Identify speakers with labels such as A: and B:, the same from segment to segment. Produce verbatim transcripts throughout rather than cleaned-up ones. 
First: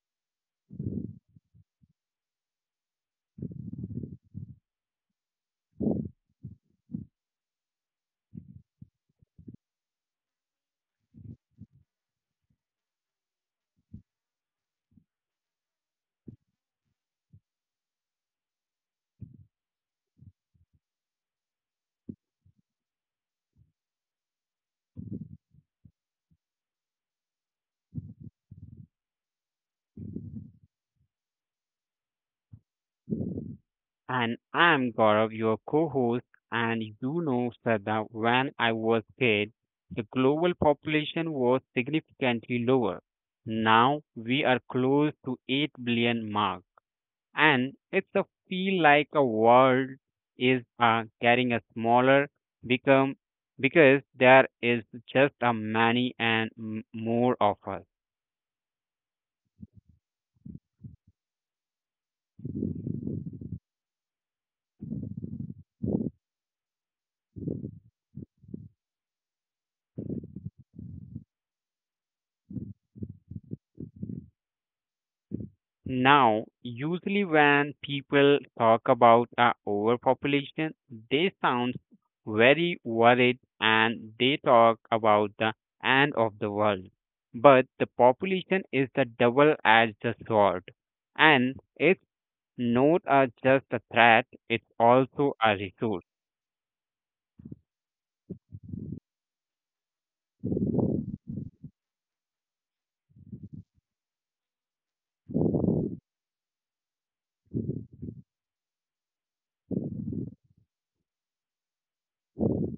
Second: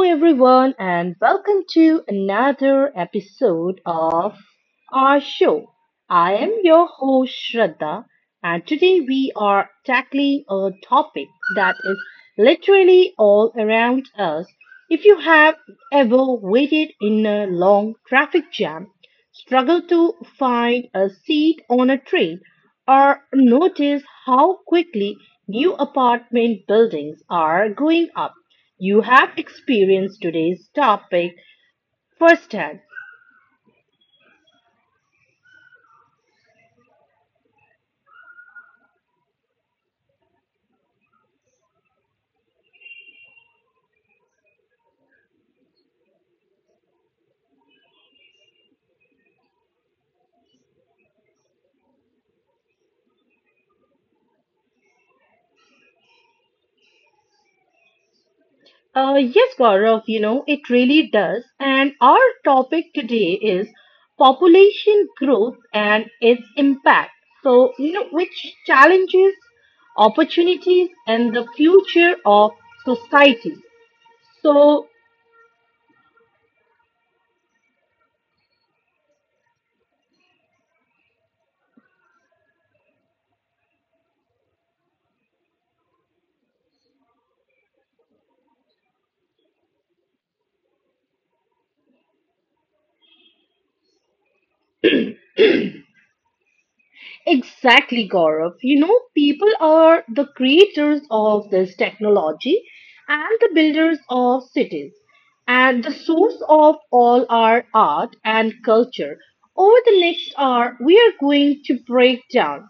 A: everyone, and welcome to another episode of our show. I am your host, Shraddha, and today we are tackling a topic that is literally all around us. If you have ever waited in a long traffic jam, struggled to find a seat on a train, or noticed how quickly new apartment buildings are going up, you have experienced today's topic firsthand.
B: And I'm Gaurav, your co host. And you know, Sada, when I was kid, the global population was significantly lower. Now we are close to eight billion mark. And it's a feel like a world is uh, getting a smaller become because there is just a many and m- more of us.
A: Uh, yes, Gaurav, you know, it really does. And our topic today is population growth and its impact. So, you know, which challenges, opportunities, and the future of society. So,
B: Now, usually when people talk about uh, overpopulation, they sound very worried and they talk about the end of the world. But the population is the double-edged sword, and it's not uh, just a threat; it's also a resource.
A: exactly, Gaurav. You know, people are the creators of this technology and the builders of cities and the source of all our art and culture. Over the next hour, we are going to break down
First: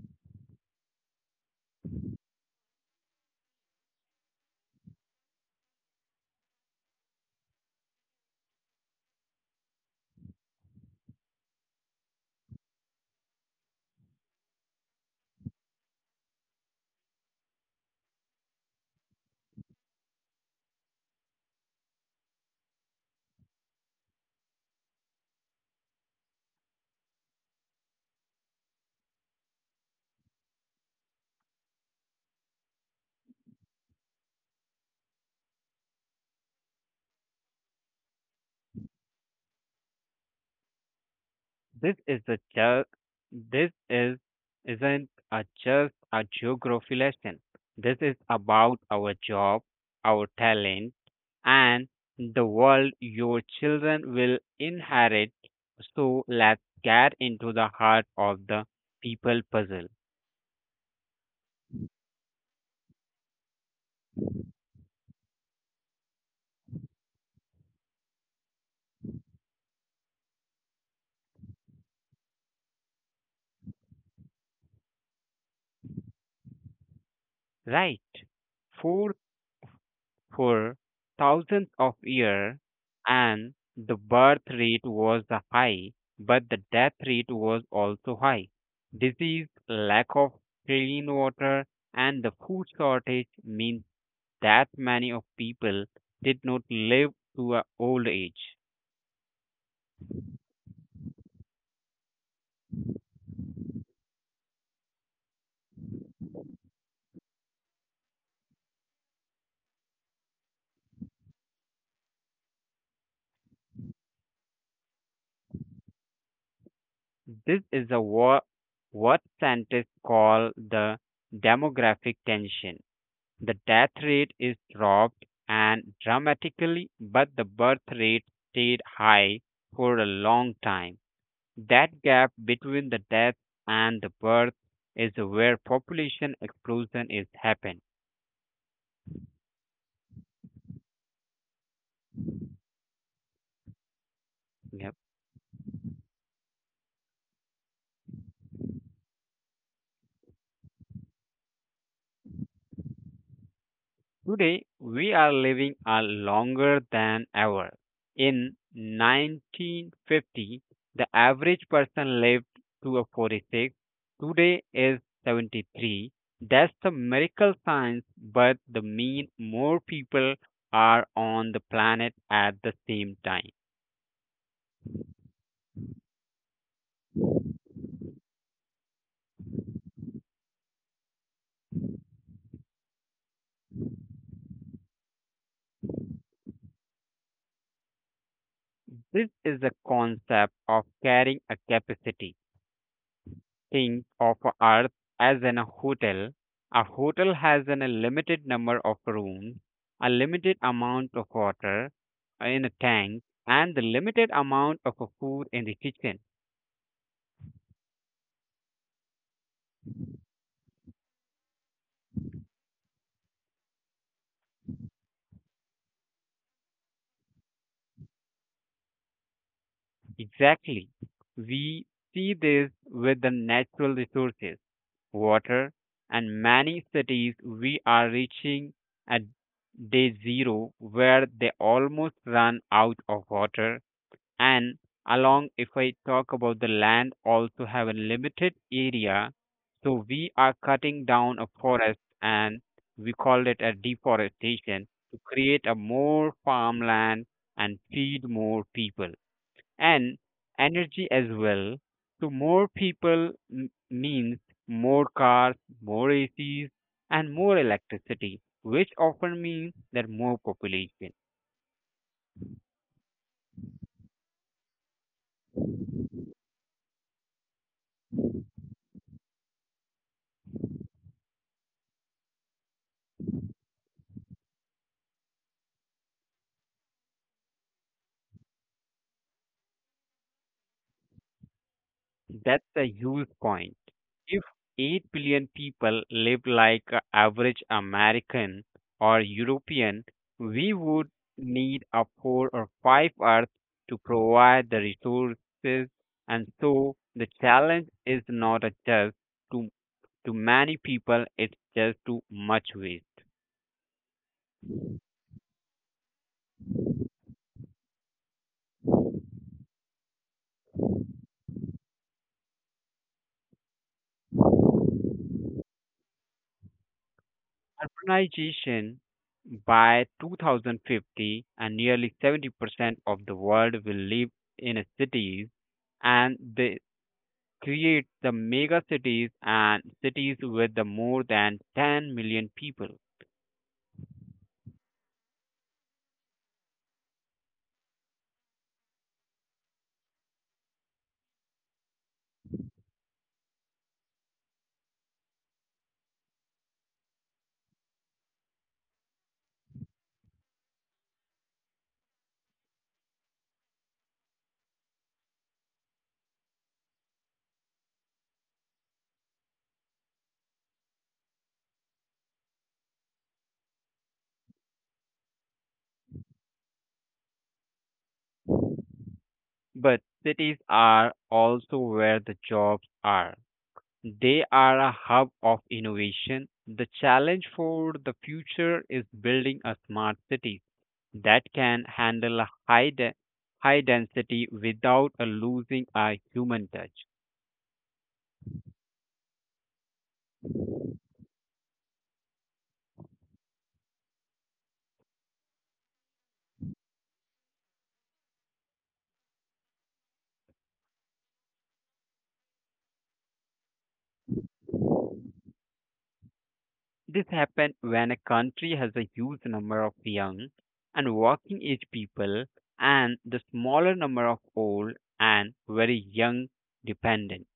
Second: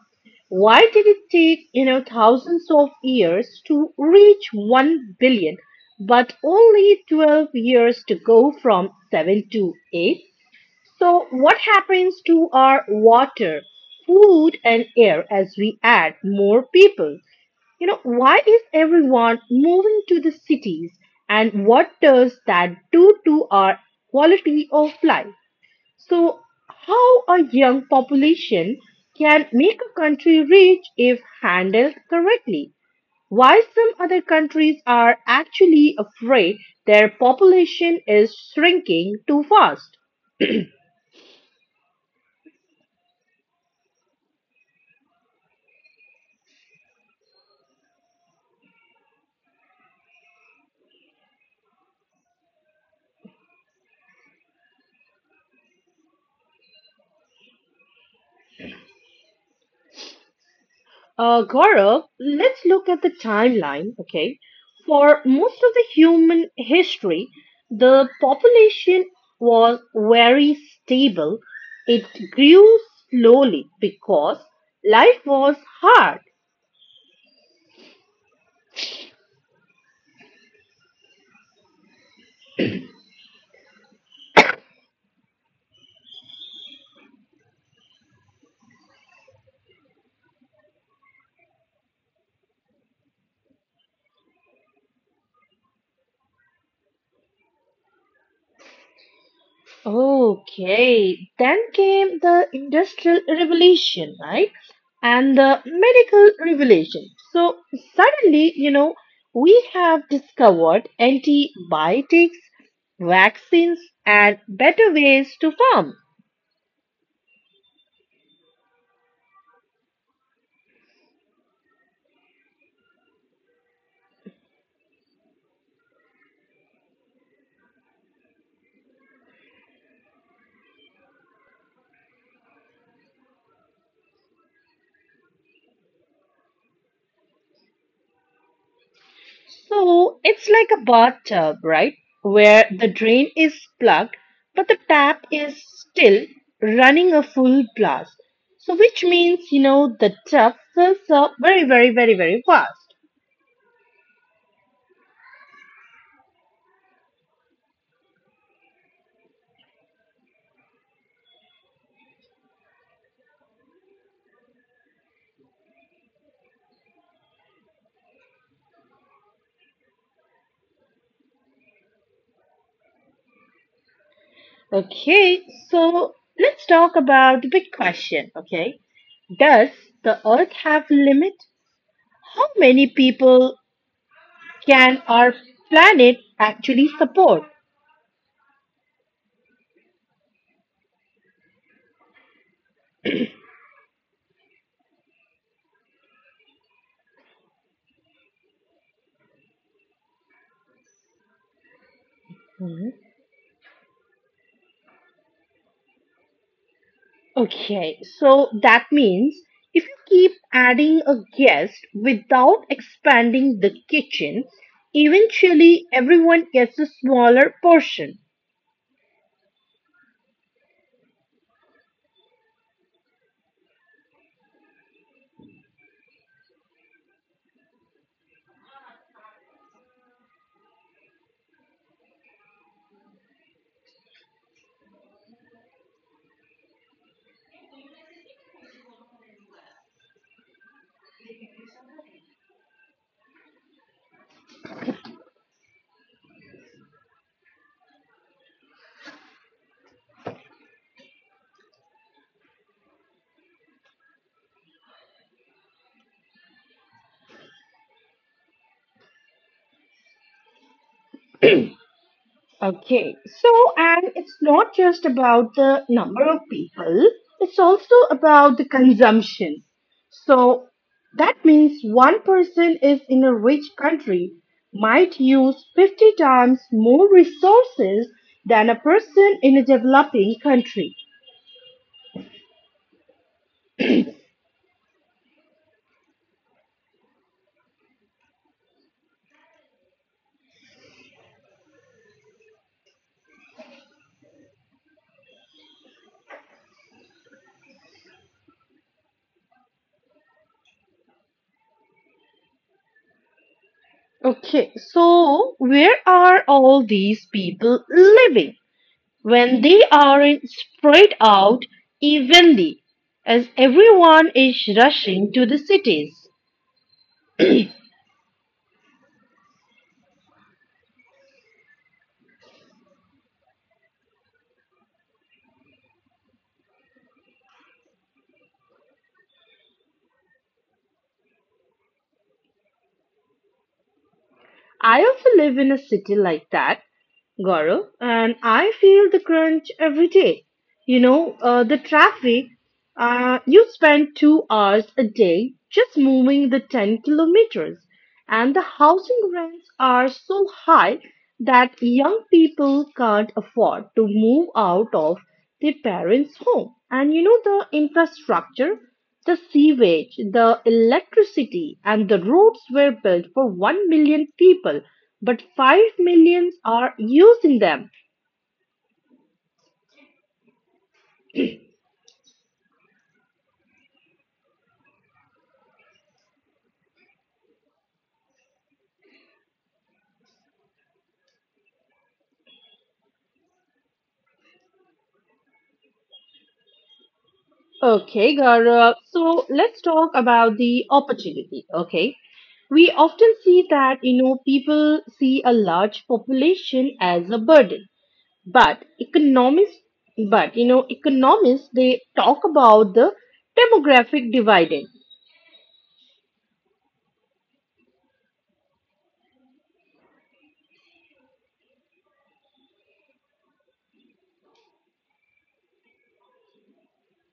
A: why did it take, you know, thousands of years to reach one billion, but only twelve years to go from seven to eight? So what happens to our water, food and air as we add more people? You know, why is everyone moving to the cities and what does that do to our quality of life? So, how a young population can make a country rich if handled correctly? Why some other countries are actually afraid their population is shrinking too fast?
B: This is a ju- this is isn't a just a geography lesson. This is about our job, our talent, and the world your children will inherit. So let's get into the heart of the people puzzle.
A: Uh, Gaurav, let's look at the timeline, okay? For most of the human history, the population was very stable. It grew slowly because life was hard.
B: Right. Four. For thousands of years, and the birth rate was the high but the death rate was also high, disease, lack of clean water, and the food shortage means that many of people did not live to a old age.
A: Okay, then came the industrial revolution, right? And the medical revolution. So suddenly, you know, we have discovered antibiotics, vaccines, and better ways to farm.
B: This is a wa- What scientists call the demographic tension. The death rate is dropped and dramatically, but the birth rate stayed high for a long time. That gap between the death and the birth is where population explosion is happen,
A: So it's like a bathtub, right? Where the drain is plugged, but the
B: yeah.
A: tap is still running a full blast. So which means, you know, the tub fills up very, very, very, very fast.
B: Today, we are living a longer than ever. In nineteen fifty, the average person lived to forty-six. Today is seventy-three. That's the miracle science, but the mean more people are on the planet at the same time.
A: Okay, so let's talk about the big question. Okay, does the Earth have limit? How many people can our planet actually support?
B: This is the concept of carrying a capacity. Think of Earth as an hotel. A hotel has an, a limited number of rooms, a limited amount of water in a
A: Hmm.
B: tank, and the limited amount of food in the kitchen.
A: Okay, so that means if you keep adding a guest without expanding the kitchen, eventually everyone gets a smaller portion.
B: Exactly. We see this with the natural resources, water, and many cities we are reaching at day zero where they almost run out of water. And along, if I talk about the land, also have a limited area, so we are cutting down a forest, and we call it a deforestation to create a more farmland and feed more people, and energy as well. So more people m- means more cars, more acs, and more electricity, which often means that more population.
A: Okay, so and it's not just about the number of people, it's also about the consumption. So that means one person is in a rich country might use fifty times more resources than a person in a developing country.
B: That's a huge point. If eight billion people live like an average American or European, we would need a four or five Earths to provide the resources. And so the challenge is not a just to, to many people, it's just too much waste.
A: Okay, so where are all these people living? When they are spread out evenly, as everyone is rushing to the cities.
B: Urbanization by twenty fifty, and nearly seventy percent of the world will live in cities, and the creates the mega cities and cities with the more than ten million people.
A: I also live in a city like that, Gaurav, and I feel the crunch every day. You know, uh, the traffic, uh, you spend two hours a day just moving the ten kilometers, and the housing rents are so high that young people can't afford to move out of their parents' home. And you know, the infrastructure, the sewage, the electricity, and the roads were built for one million people, but five millions are using them.
B: But cities are also where the jobs are. They are a hub of innovation. The challenge for the future is building a smart city that can handle a high, de- high density without uh, losing a human touch.
A: Okay, Gaurav. So let's talk about the opportunity. Okay. We often see that, you know, people see a large population as a burden. But economists, but, you know, economists, they talk about the demographic dividend.
B: This happens when a country has a huge number of young and working age people and the smaller number of old and very young dependent.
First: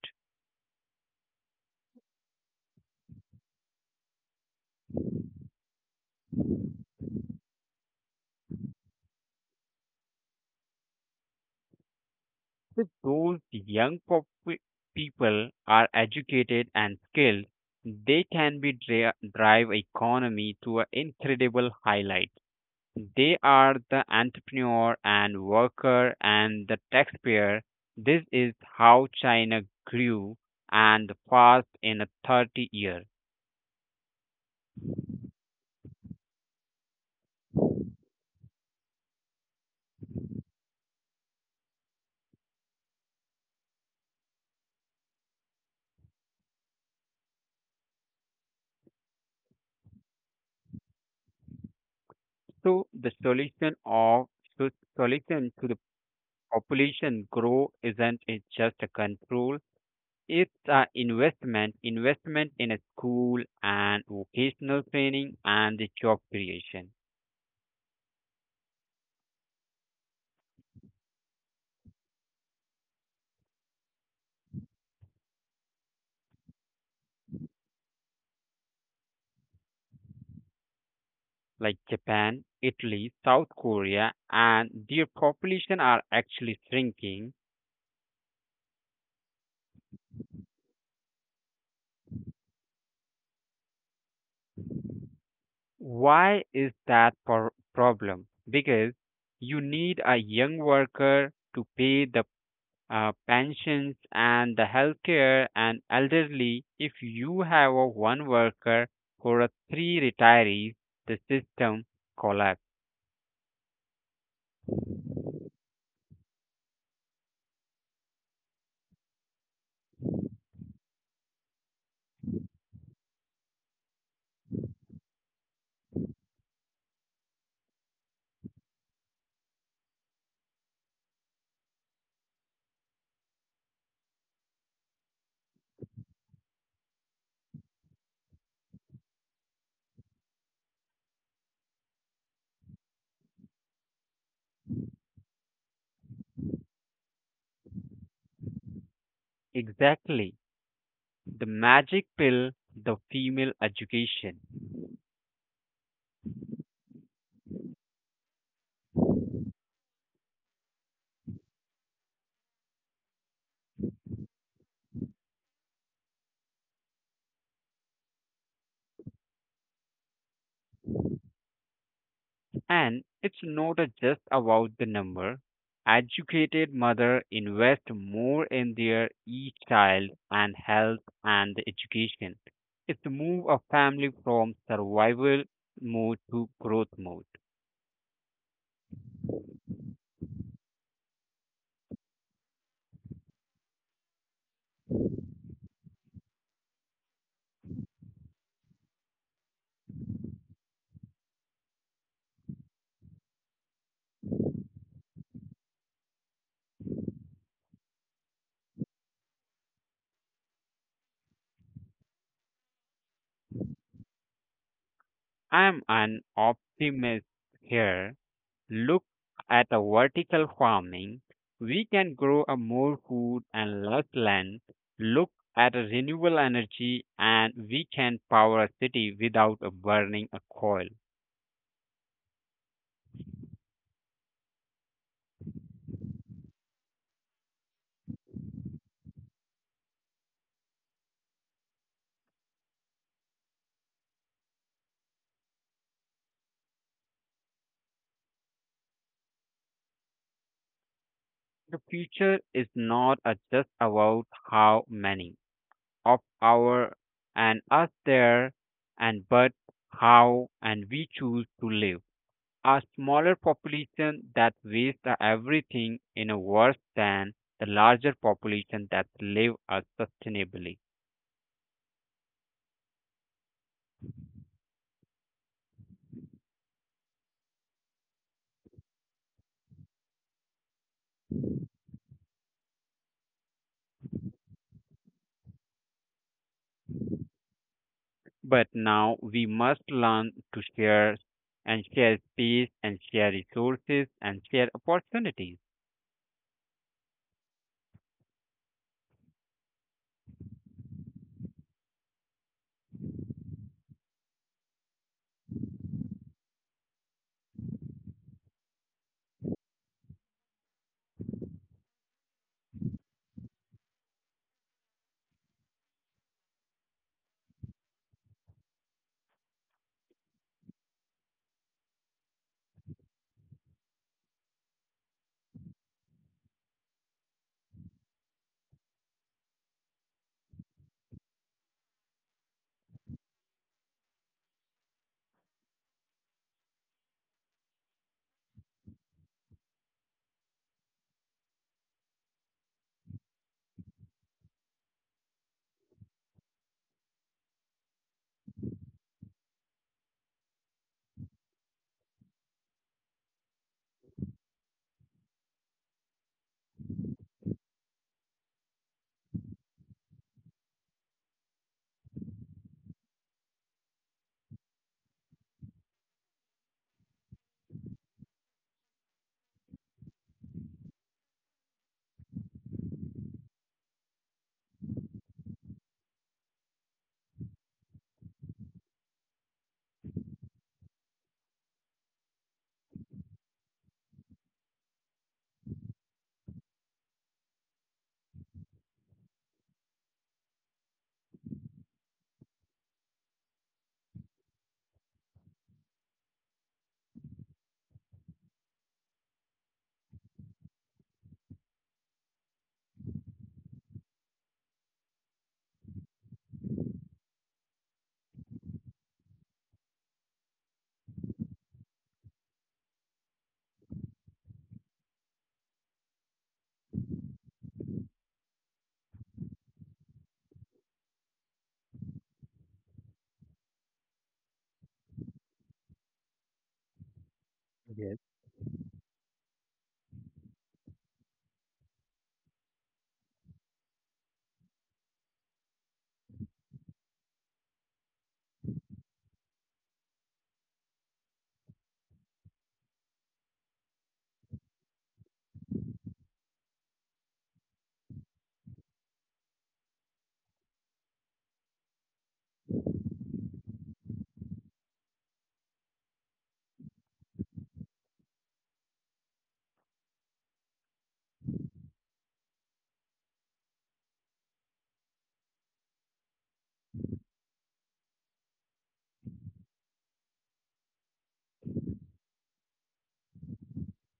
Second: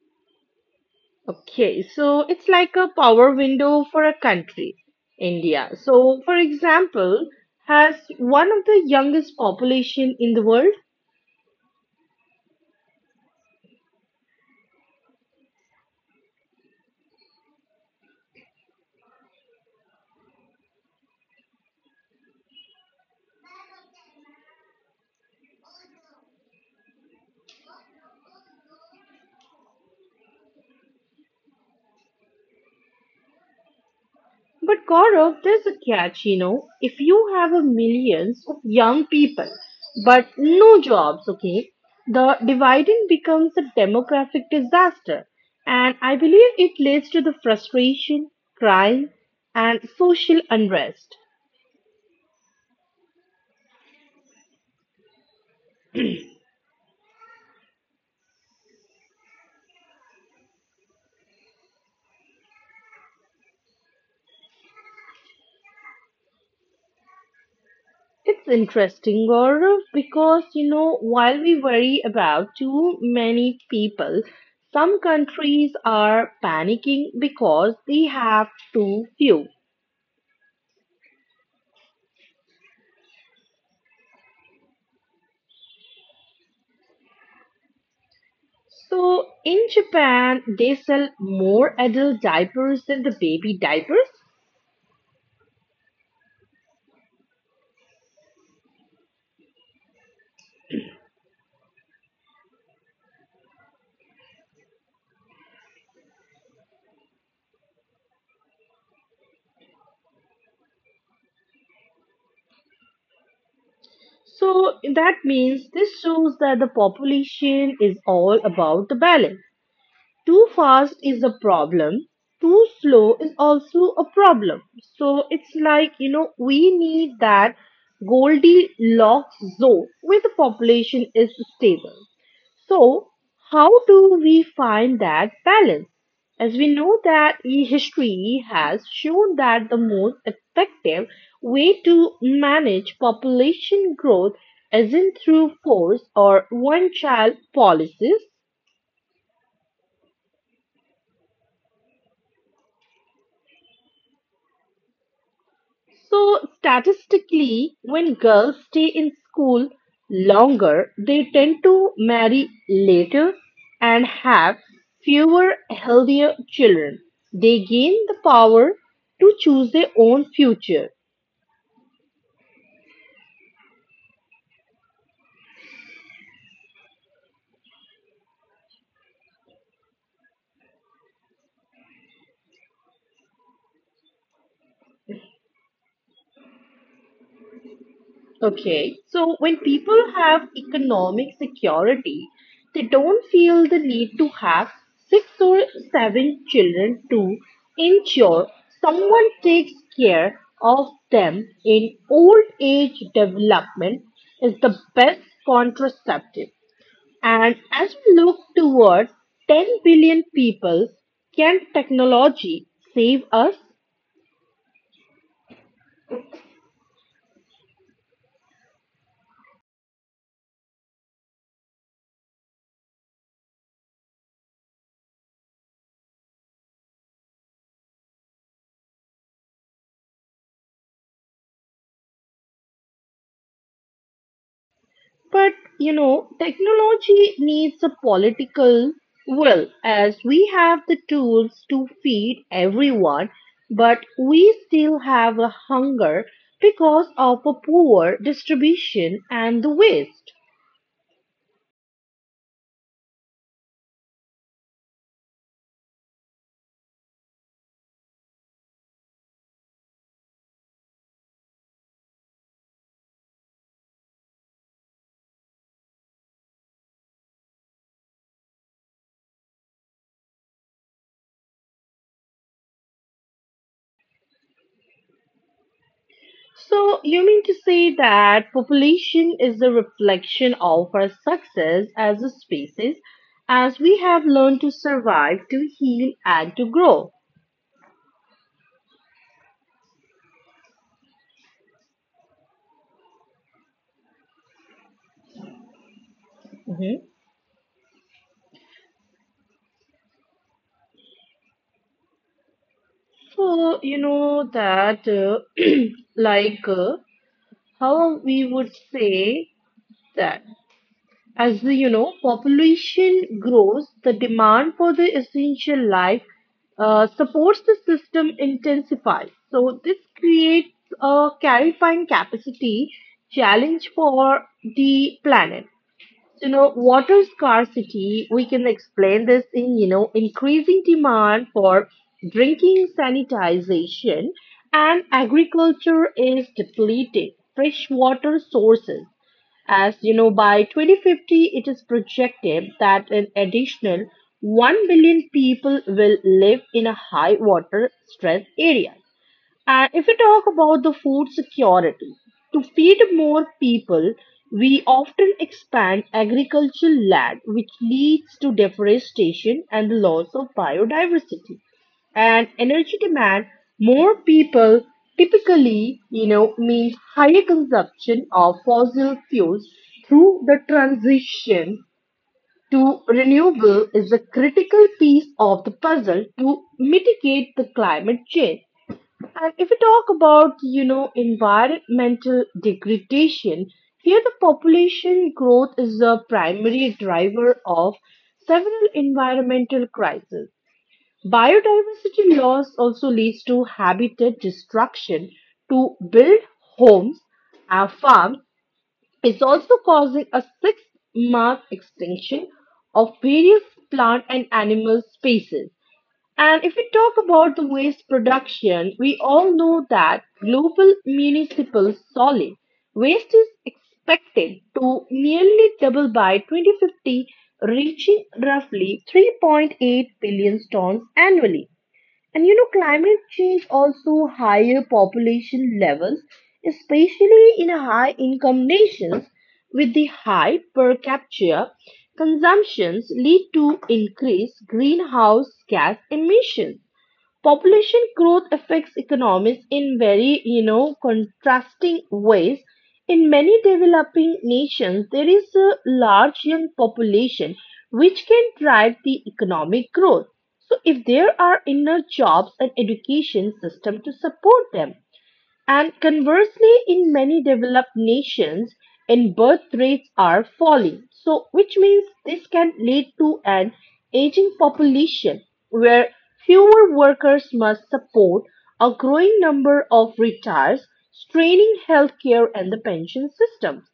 A: Okay. So it's like a power window for a country, India. So, for example, has one of the youngest population in the world.
B: If those young pop- people are educated and skilled, they can be dri- drive economy to an incredible highlight. They are the entrepreneur and worker and the taxpayer. This is how China grew and fast in a thirty years.
A: But Gaurav, there's a catch, you know. If you have a millions of young people but no jobs, okay, the dividing becomes a demographic disaster. And I believe it leads to the frustration, crime, and social unrest.
B: So the solution of so solution to the population grow isn't it just a control. It's an investment, investment in a school and vocational training and the job creation
A: It's interesting, Gaurav, because you know, while we worry about too many people, some countries are panicking because they have too few.
B: like Japan, Italy, South Korea, and their population are actually shrinking.
A: So in Japan, they sell more adult diapers than the baby diapers.
B: Why is that por- problem? Because you need a young worker to pay the uh, pensions and the healthcare and elderly. If you have a one worker for a three retirees, the system collapse.
A: So that means this shows that the population is all about the balance. Too fast is a problem. Too slow is also a problem. So it's like, you know, we need that Goldilocks zone where the population is stable. So, how do we find that balance? As we know that e- history has shown that the most effective way to manage population growth isn't through force or one child policies.
B: Exactly. The magic pill, the female education.
A: So, statistically, when girls stay in school longer, they tend to marry later and have fewer healthier children. They gain the power to choose their own future.
B: And it's not a just about the number. Educated mother invest more in their each child and health and education. It's move a family from survival mode to growth mode.
A: Okay, so when people have economic security, they don't feel the need to have six or seven children to ensure someone takes care of them in old age development is the best contraceptive. And as we look towards ten billion people, can technology save us?
B: I'm an optimist here. Look at a vertical farming. We can grow a more food and less land. Look at a renewable energy, and we can power a city without a burning a coal.
A: But you know, technology needs a political will as we have the tools to feed everyone, but we still have a hunger because of a poor distribution and the waste.
B: The future is not uh, just about how many of our and us there and but how and we choose to live. A smaller population that wastes everything in a worse than the larger population that live us sustainably.
A: So you mean to say that population is a reflection of our success as a species as we have learned to survive, to heal and to grow.
B: But now we must learn to share and share space and share resources and share opportunities.
A: So, you know that, uh, like, uh, how we would say that as the, you know, population grows, the demand for the essential life uh, supports the system intensifies. So, this creates a clarifying capacity challenge for the planet. So, you know, water scarcity, we can explain this in, you know, increasing demand for drinking sanitization and agriculture is depleting freshwater sources. As you know, by twenty fifty, it is projected that an additional one billion people will live in a high water stress area. And if we talk about the food security, to feed more people, we often expand agricultural land, which leads to deforestation and the loss of biodiversity. And energy demand, more people typically, you know, means higher consumption of fossil fuels through the transition to renewable is a critical piece of the puzzle to mitigate the climate change. And if we talk about, you know, environmental degradation, here the population growth is the primary driver of several environmental crises. Biodiversity loss also leads to habitat destruction. To build homes and farms is also causing a sixth mass extinction of various plant and animal species. And if we talk about the waste production, we all know that global municipal solid waste is expected to nearly double by twenty fifty, reaching roughly three point eight billion tons annually. And you know, climate change also higher population levels, especially in
B: Yes.
A: high income nations with the high per capita consumptions lead to increased greenhouse gas emissions. Population growth affects economies in very you know contrasting ways. In many developing nations, there is a large young population which can drive the economic growth, so if there are enough jobs and education system to support them. And conversely, in many developed nations, in birth rates are falling. So, which means this can lead to an aging population where fewer workers must support a growing number of retirees, straining healthcare and the pension systems.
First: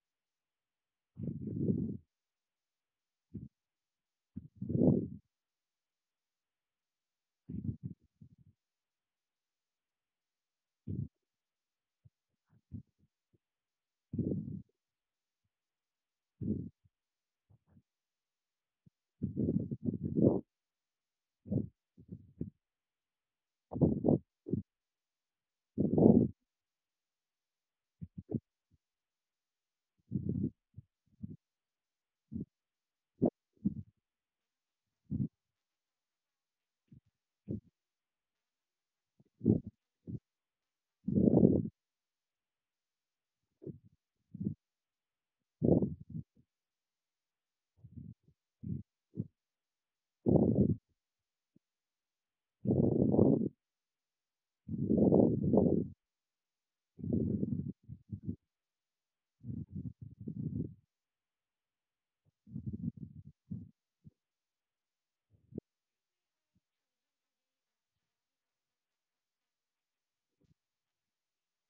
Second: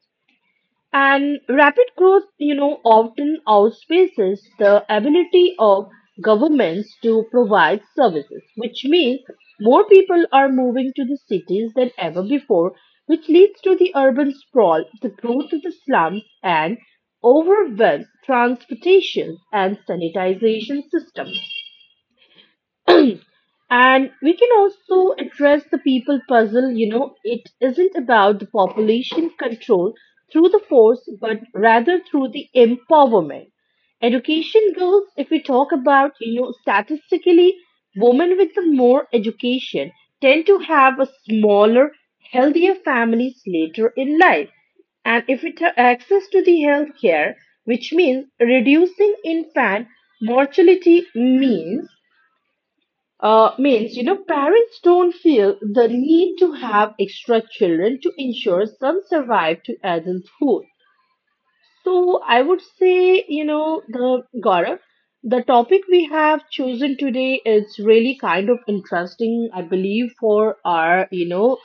A: And rapid growth, you know, often outpaces the ability of governments to provide services, which means more people are moving to the cities than ever before, which leads to the urban sprawl, the growth of the slums, and overwhelmed transportation and sanitization systems. And we can also address the people puzzle. You know, it isn't about the population control through the force, but rather through the empowerment. Education girls, if we talk about, you know, statistically, women with the more education tend to have a smaller, healthier families later in life and if it have access to the health care which means reducing infant mortality means uh, means you know parents don't feel the need to have extra children to ensure some survive to adulthood. So I would say, you know, the Gaurav, the topic we have chosen today is really kind of interesting, I believe, for our, you know,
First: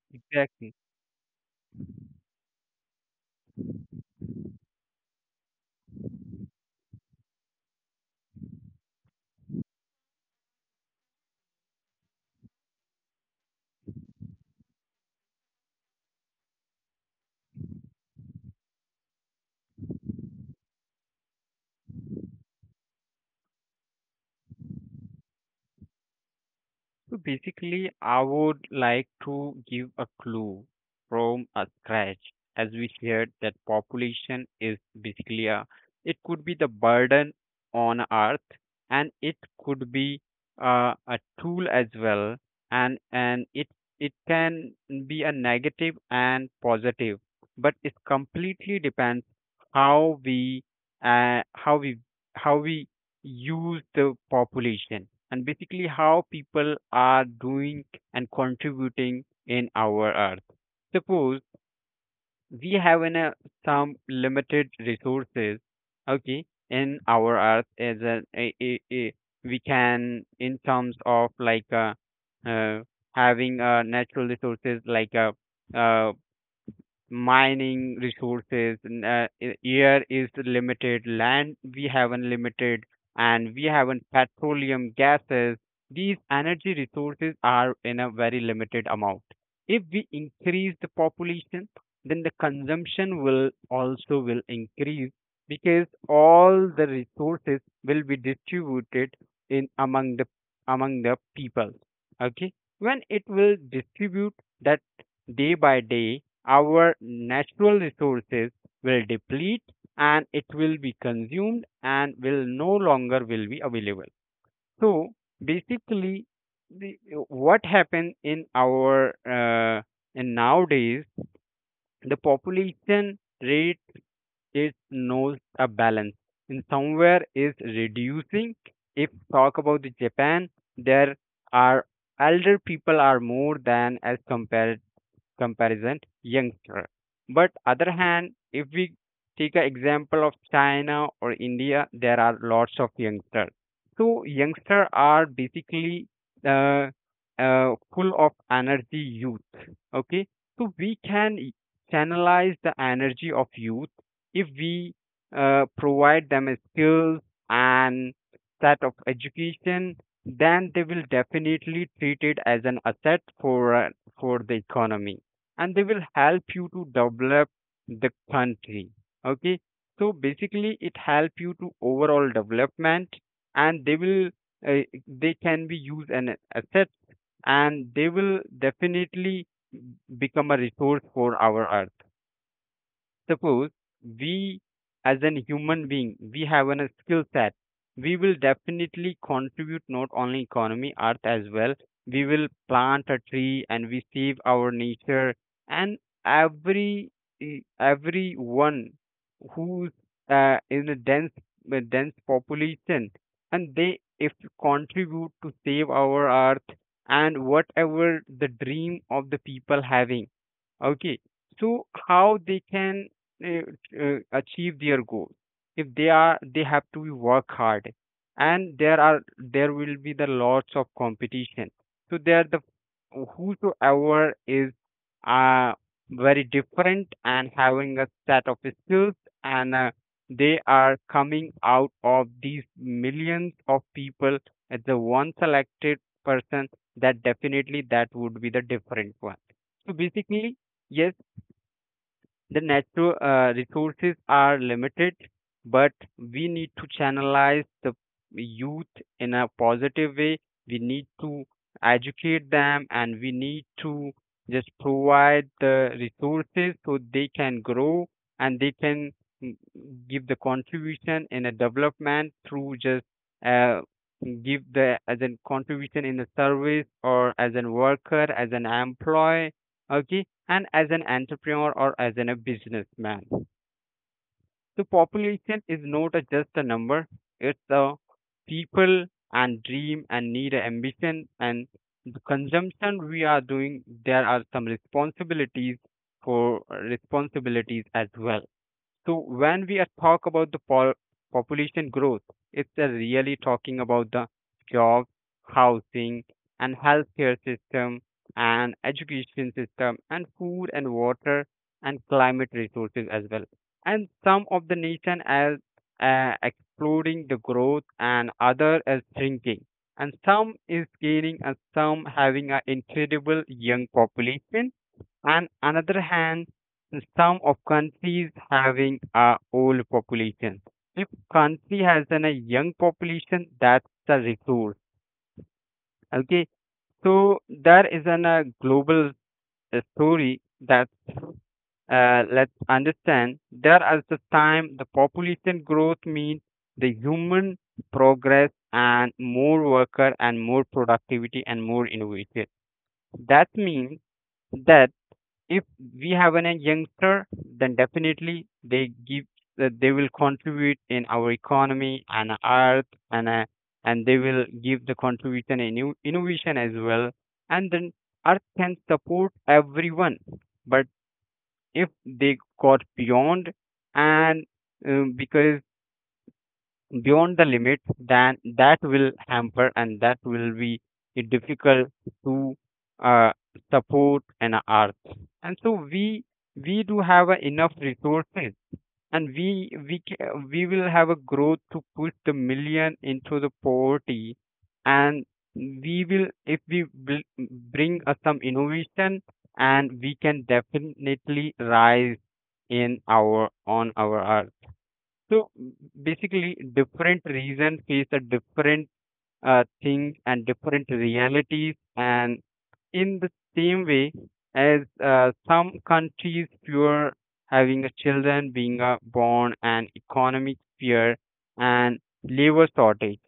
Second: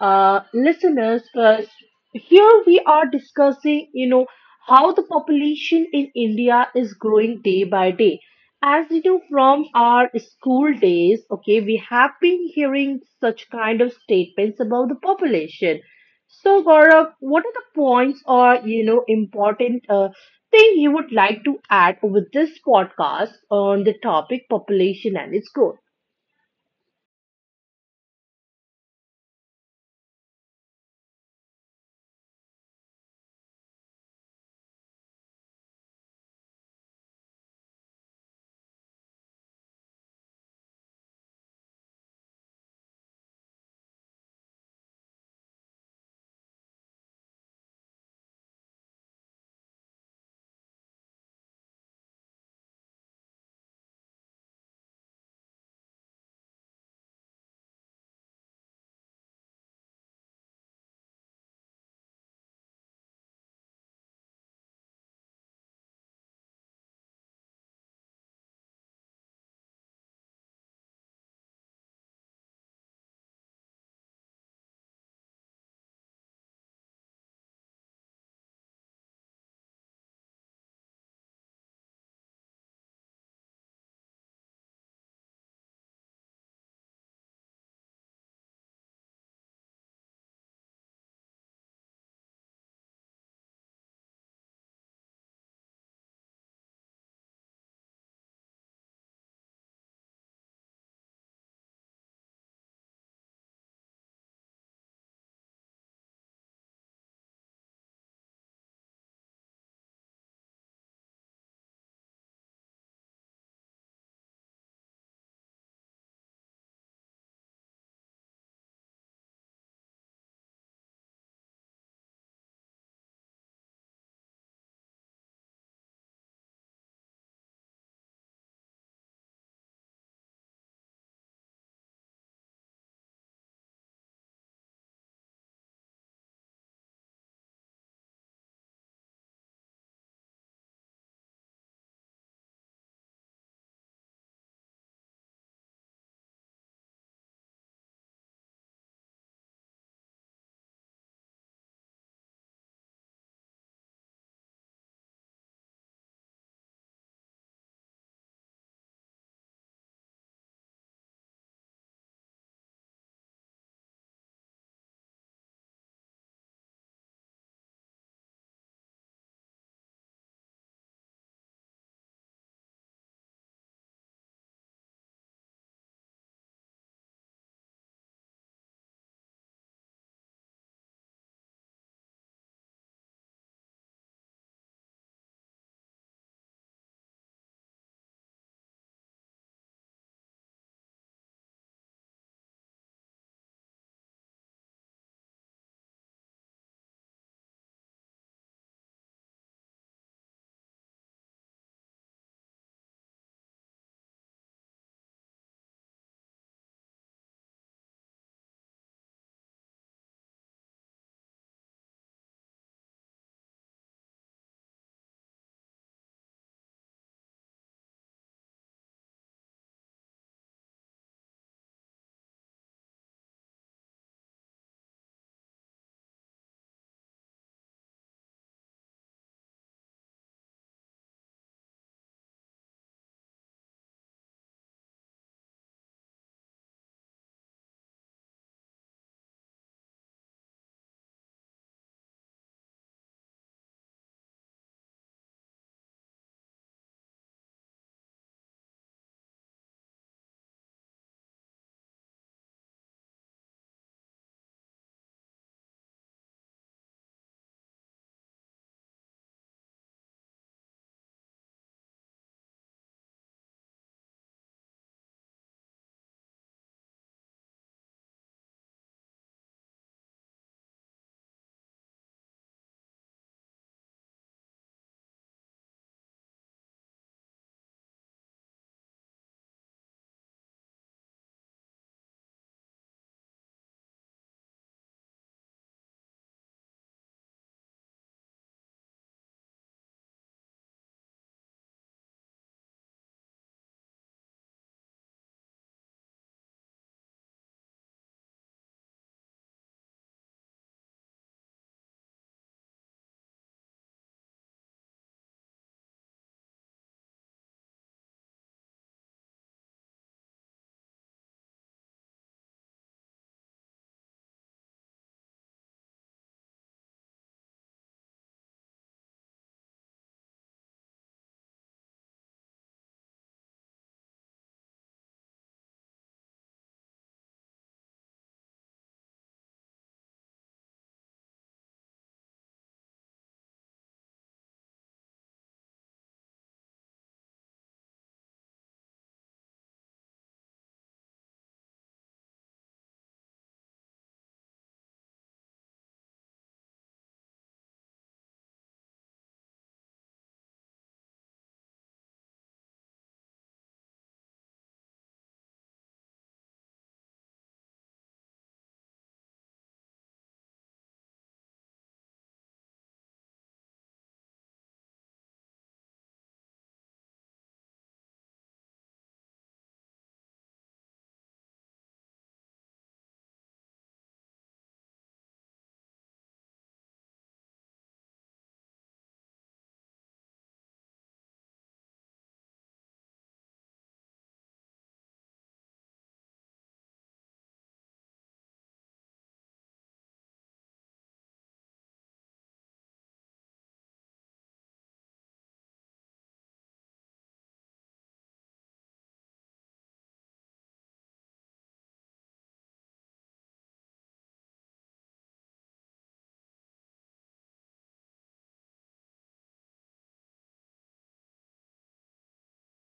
A: uh,
B: Exactly.
A: listeners. Because here we are discussing, you know, how the population in India is growing day by day. As you know, from our school days, okay, we have been hearing such kind of statements about the population. So, Gaurav, what are the points or you know important uh, thing you would like to add with this podcast on the topic population and its growth?
B: So basically, I would like to give a clue from a scratch, as we shared that population is basically a, it could be the burden on earth, and it could be uh, a tool as well, and and it it can be a negative and positive, but it completely depends how we uh, how we how we use the population and basically how people are doing and contributing in our earth. Suppose we have an, uh, some limited resources, okay, in our earth as a, a, a, a we can in terms of like uh, uh, having uh, natural resources like uh, uh, mining resources. N- Uh, i- air is limited, land we have unlimited, and we have un- petroleum gases. These energy resources are in a very limited amount. If we increase the population, then the consumption will also will increase because all the resources will be distributed in among the among the people. Okay, when it will distribute that day by day our natural resources will deplete, and it will be consumed and will no longer will be available. So basically, the, what happened in our uh, and nowadays the population rate is knows a balance in somewhere is reducing. If talk about the Japan, there are elder people are more than as compared comparison youngster. But other hand, if we take an example of China or India, there are lots of youngsters. So youngsters are basically uh, uh, full of energy youth. Okay, so we can y- channelize the energy of youth if we uh, provide them a skills and set of education, then they will definitely treat it as an asset for uh, for the economy, and they will help you to develop the country. Okay, so basically it help you to overall development, and they will uh, they can be used as an asset, and they will definitely become a resource for our earth. Suppose we as an human being we have a skill set, we will definitely contribute not only economy earth as well. We will plant a tree and we save our nature, and every e- everyone who's uh, in a dense a dense population, and they if contribute to save our earth and whatever the dream of the people having. Okay, so how they can uh, uh, achieve their goals? If they are, they have to work hard, and there are there will be the lots of competition. So there the whosoever is uh, very different and having a set of skills, and uh, they are coming out of these millions of people as the one selected person. That definitely that would be the different one. So basically, yes, the natural uh, resources are limited, but we need to channelize the youth in a positive way. We need to educate them, and we need to just provide the resources so they can grow and they can mm, give the contribution in a development through just uh, give the as a contribution in a service or as a worker, as an employee. Okay, and as an entrepreneur or as an, a businessman. So population is not a, just a number. It's a people and dream and need and ambition and the consumption we are doing. There are some responsibilities for responsibilities as well. So when we are talk about the pol- population growth, it's a really talking about the job, housing, and healthcare system, and education system, and food and water, and climate resources as well. And some of the nation as uh, exploding the growth, and other as shrinking. And some is gaining, and some having an incredible young population, and another hand some of countries having a old population. If country has an, a young population, that's a resource. Okay, so there is an, a global uh, story that uh, let's understand. There at the time, the population growth means the human progress and more worker and more productivity and more innovation. That means that if we have an a youngster, then definitely they give uh, they will contribute in our economy and earth and uh, and they will give the contribution in new innovation as well. And then earth can support everyone. But if they got beyond and um, because beyond the limit, then that will hamper and that will be difficult to uh, support an art. And so we we do have uh, enough resources, and we we ca- we will have a growth to push the million into the poverty, and we will if we bl- bring us some innovation, and we can definitely rise in our on our. So basically, different regions face a different uh, things and different realities, and in the same way as uh, some countries fear having a children being uh, born and economic fear and labor shortage.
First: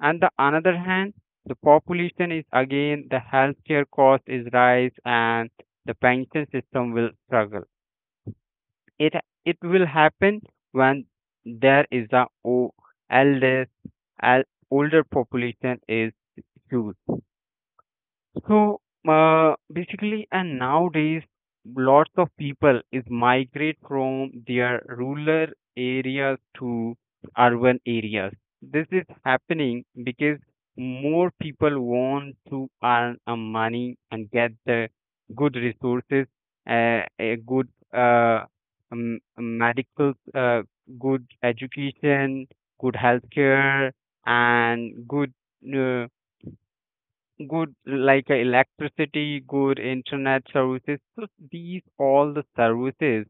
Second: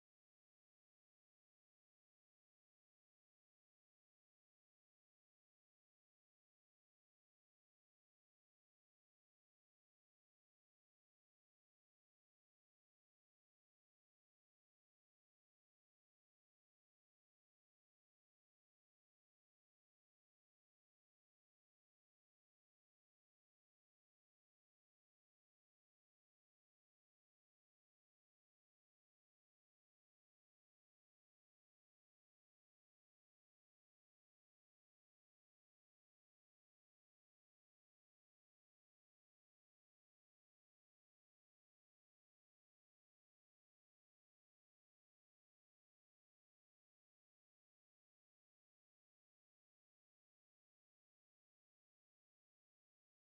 B: And the another hand, the population is again the healthcare cost is rise and the pension system will struggle. It it will happen when there is a o eldest al- older population is huge. So uh, basically, and nowadays, lots of people is migrate from their rural areas to urban areas. This is happening because more people want to earn a money and get the good resources, uh, a good uh, um, medical, uh, good education, good healthcare, and good uh, good like uh, electricity, good internet services. So these all the services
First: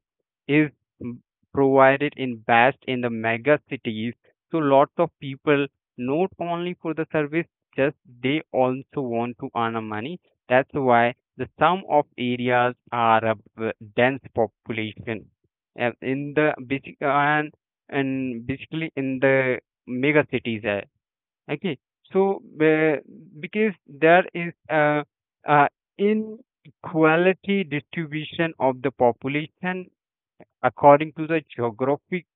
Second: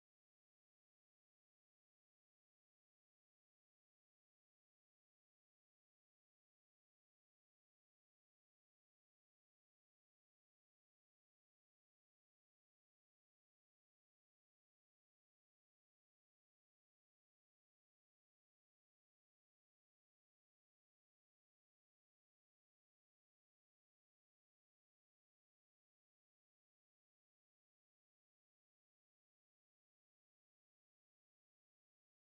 B: is m- provided in best in the mega cities. So lots of people not only for the service, just they also want to earn a money. That's why the some of areas are a b- dense population. Uh, in the basic and and basically in the mega cities uh, okay. So, uh, because there is a, a inequality distribution of the population according to the geographic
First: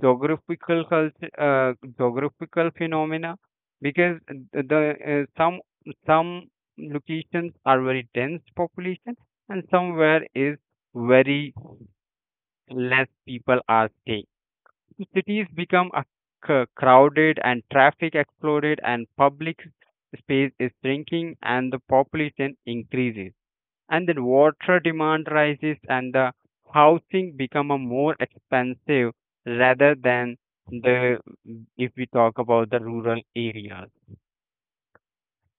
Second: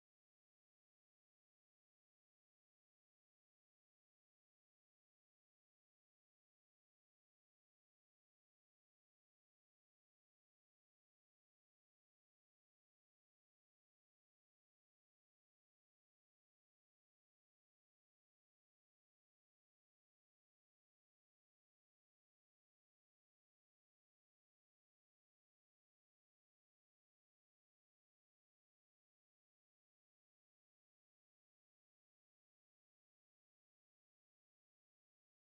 B: geographical culture, uh, geographical phenomena, because the uh, some some locations are very dense population and somewhere is very less people are staying. Cities become a c- crowded and traffic exploded and public space is shrinking and the population increases and then water demand rises and the housing become a more expensive rather than the if we talk about the rural areas.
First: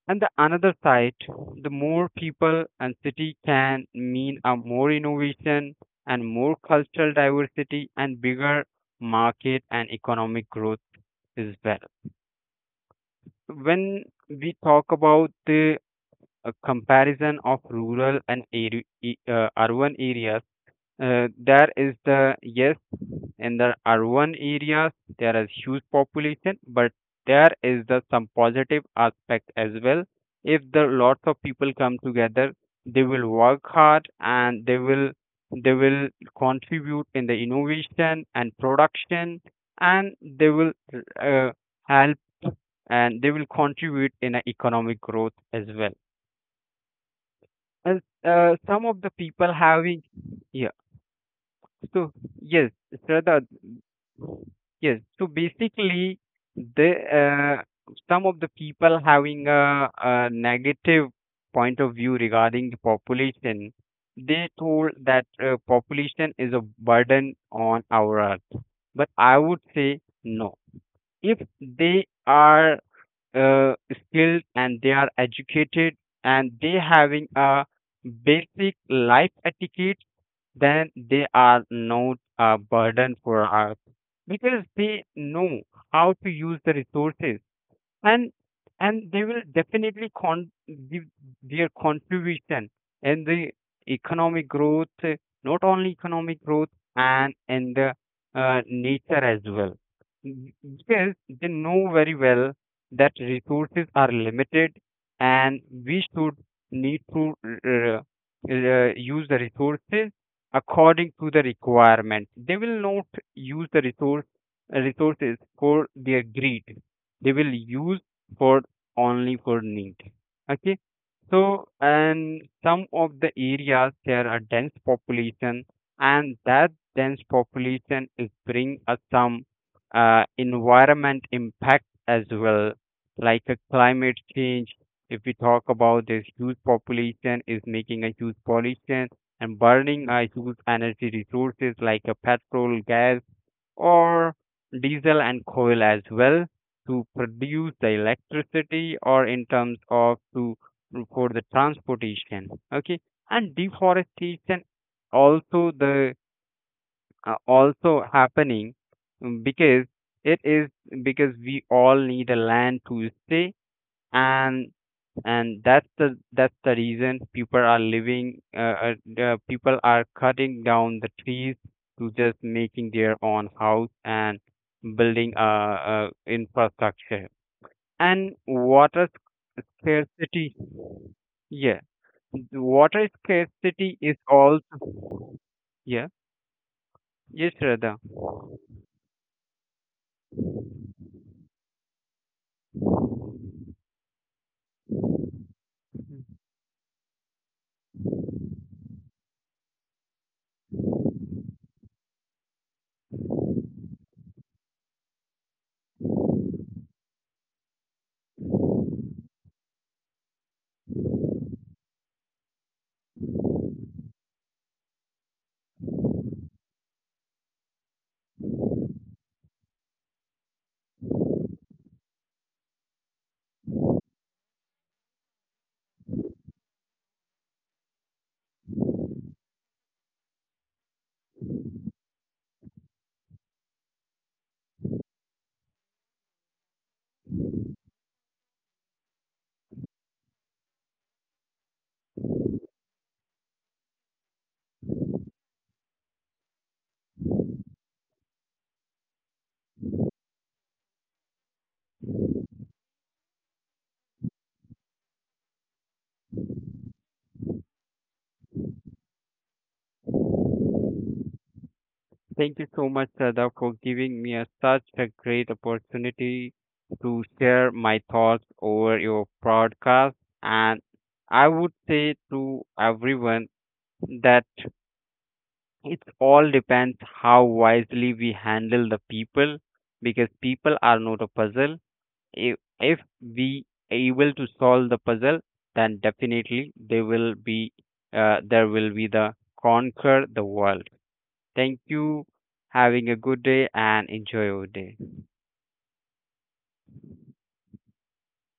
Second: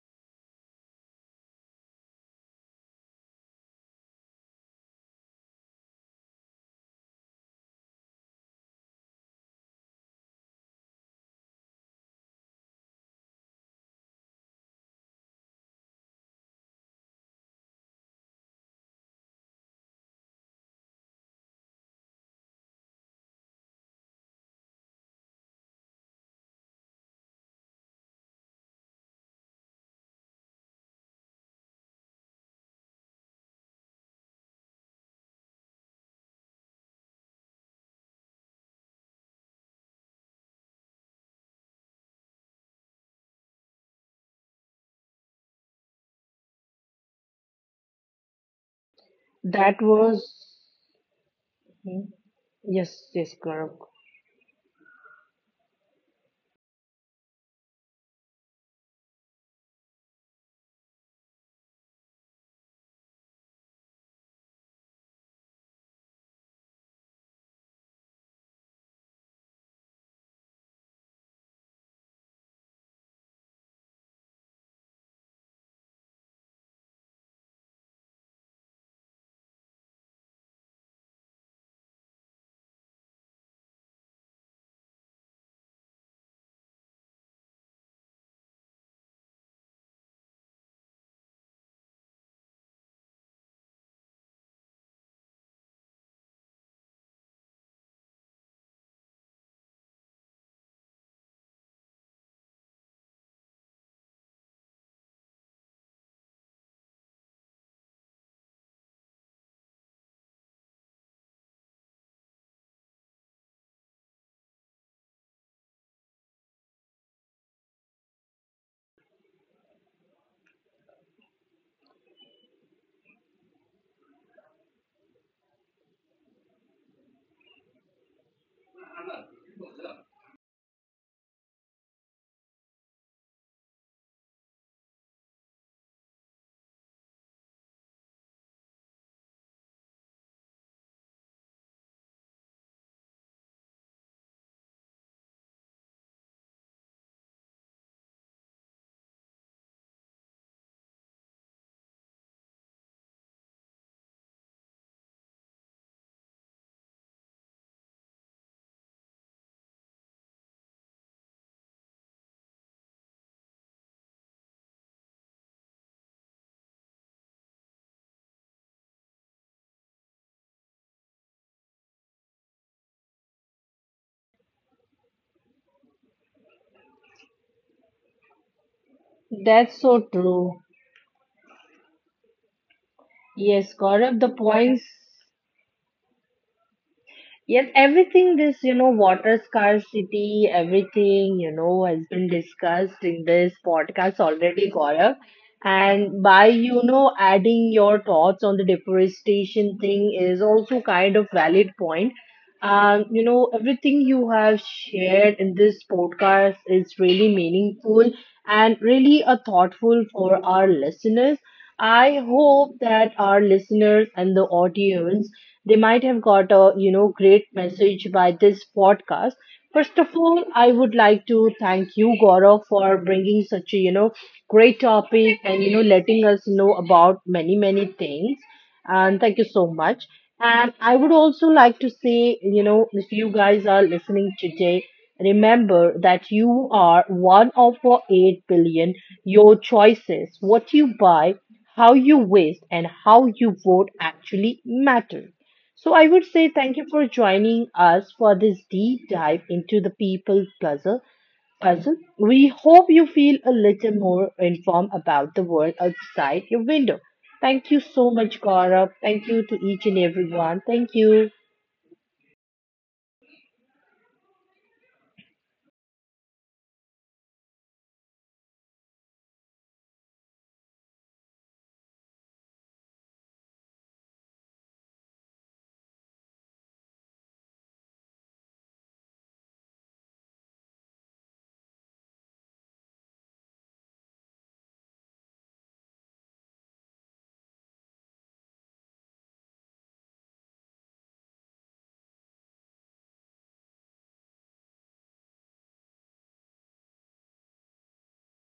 B: And the another side, the more people and city can mean a more innovation and more cultural diversity and bigger market and economic growth as well. When we talk about the uh, comparison of rural and area, e, uh, urban areas, uh, there is the yes, in the urban areas there is huge population but there is the some positive aspect as well. If the lots of people come together they will work hard and they will they will contribute in the innovation and production and they will uh, help and they will contribute in a economic growth as well as uh, some of the people
A: That
B: having
A: was.
B: yeah
A: Hmm.
B: so yes
A: Yes, yes,
B: Shraddha,
A: Gaurav.
B: yes. So basically, the uh, some of the people having a, a negative point of view regarding the population, they told that uh, population is a burden on our earth. But I would say no. If they are uh, skilled and they are educated and they having a basic life etiquette, then they are not a burden for us because they know how to use the resources and and they will definitely con- give their contribution in the economic growth uh, not only economic growth and in the uh, nature as well. Mm, because they know very well that resources are limited and we should need to uh, uh, use the resources according to the requirement. They will not use the resource resources for their greed. They will use for only for need, okay. So and some of the areas there are dense population and that dense population is bring us some uh, environment impact as well like a climate change. If we talk about this huge population is making a huge pollution and burning a huge energy resources like a petrol gas or diesel and coal as well to produce the electricity or in terms of to for the transportation, okay. And deforestation also the uh, also happening, mm, because it is because we all need a land to stay and and that's the that's the reason people are living uh, uh, the people are cutting down the trees to just making their own house and building a, uh uh, infrastructure and water
A: That's so
B: scarcity,
A: true.
B: yeah, water
A: Yes,
B: scarcity is
A: Gaurav, the
B: also
A: points.
B: yeah yes
A: Yes,
B: Radha.
A: everything this, you know, water scarcity, everything, you know, has been discussed in this podcast already, Gaurav. And by, you know, adding your thoughts on the deforestation thing is also kind of valid point. And you know, everything you have shared in this podcast is really meaningful and really a thoughtful for our listeners. I hope that our listeners and the audience they might have got a you know great message by this podcast. First of all, I would like to thank you, Gaurav, for bringing such a you know great topic and you know letting us know about many many things. And thank you so much. And I would also like to say, you know, if you guys are listening today, remember that you are one of our eight billion. Your choices, what you buy, how you waste, and how you vote actually matter. So I would say thank you for joining us for this deep dive into the people puzzle. Puzzle. We hope you feel a little more informed about the world outside your window. Thank you so much, Gaurav. Thank you to each and everyone. Thank you.
B: Thank you so much, Sada, for giving me a, such a great opportunity to share my thoughts over your podcast. And I would say to everyone that it all depends how wisely we handle the people, because people are not a puzzle. If, if we able to solve the puzzle, then definitely they will be uh, there will be the conquer the world. Thank you. Having a good day and enjoy your day.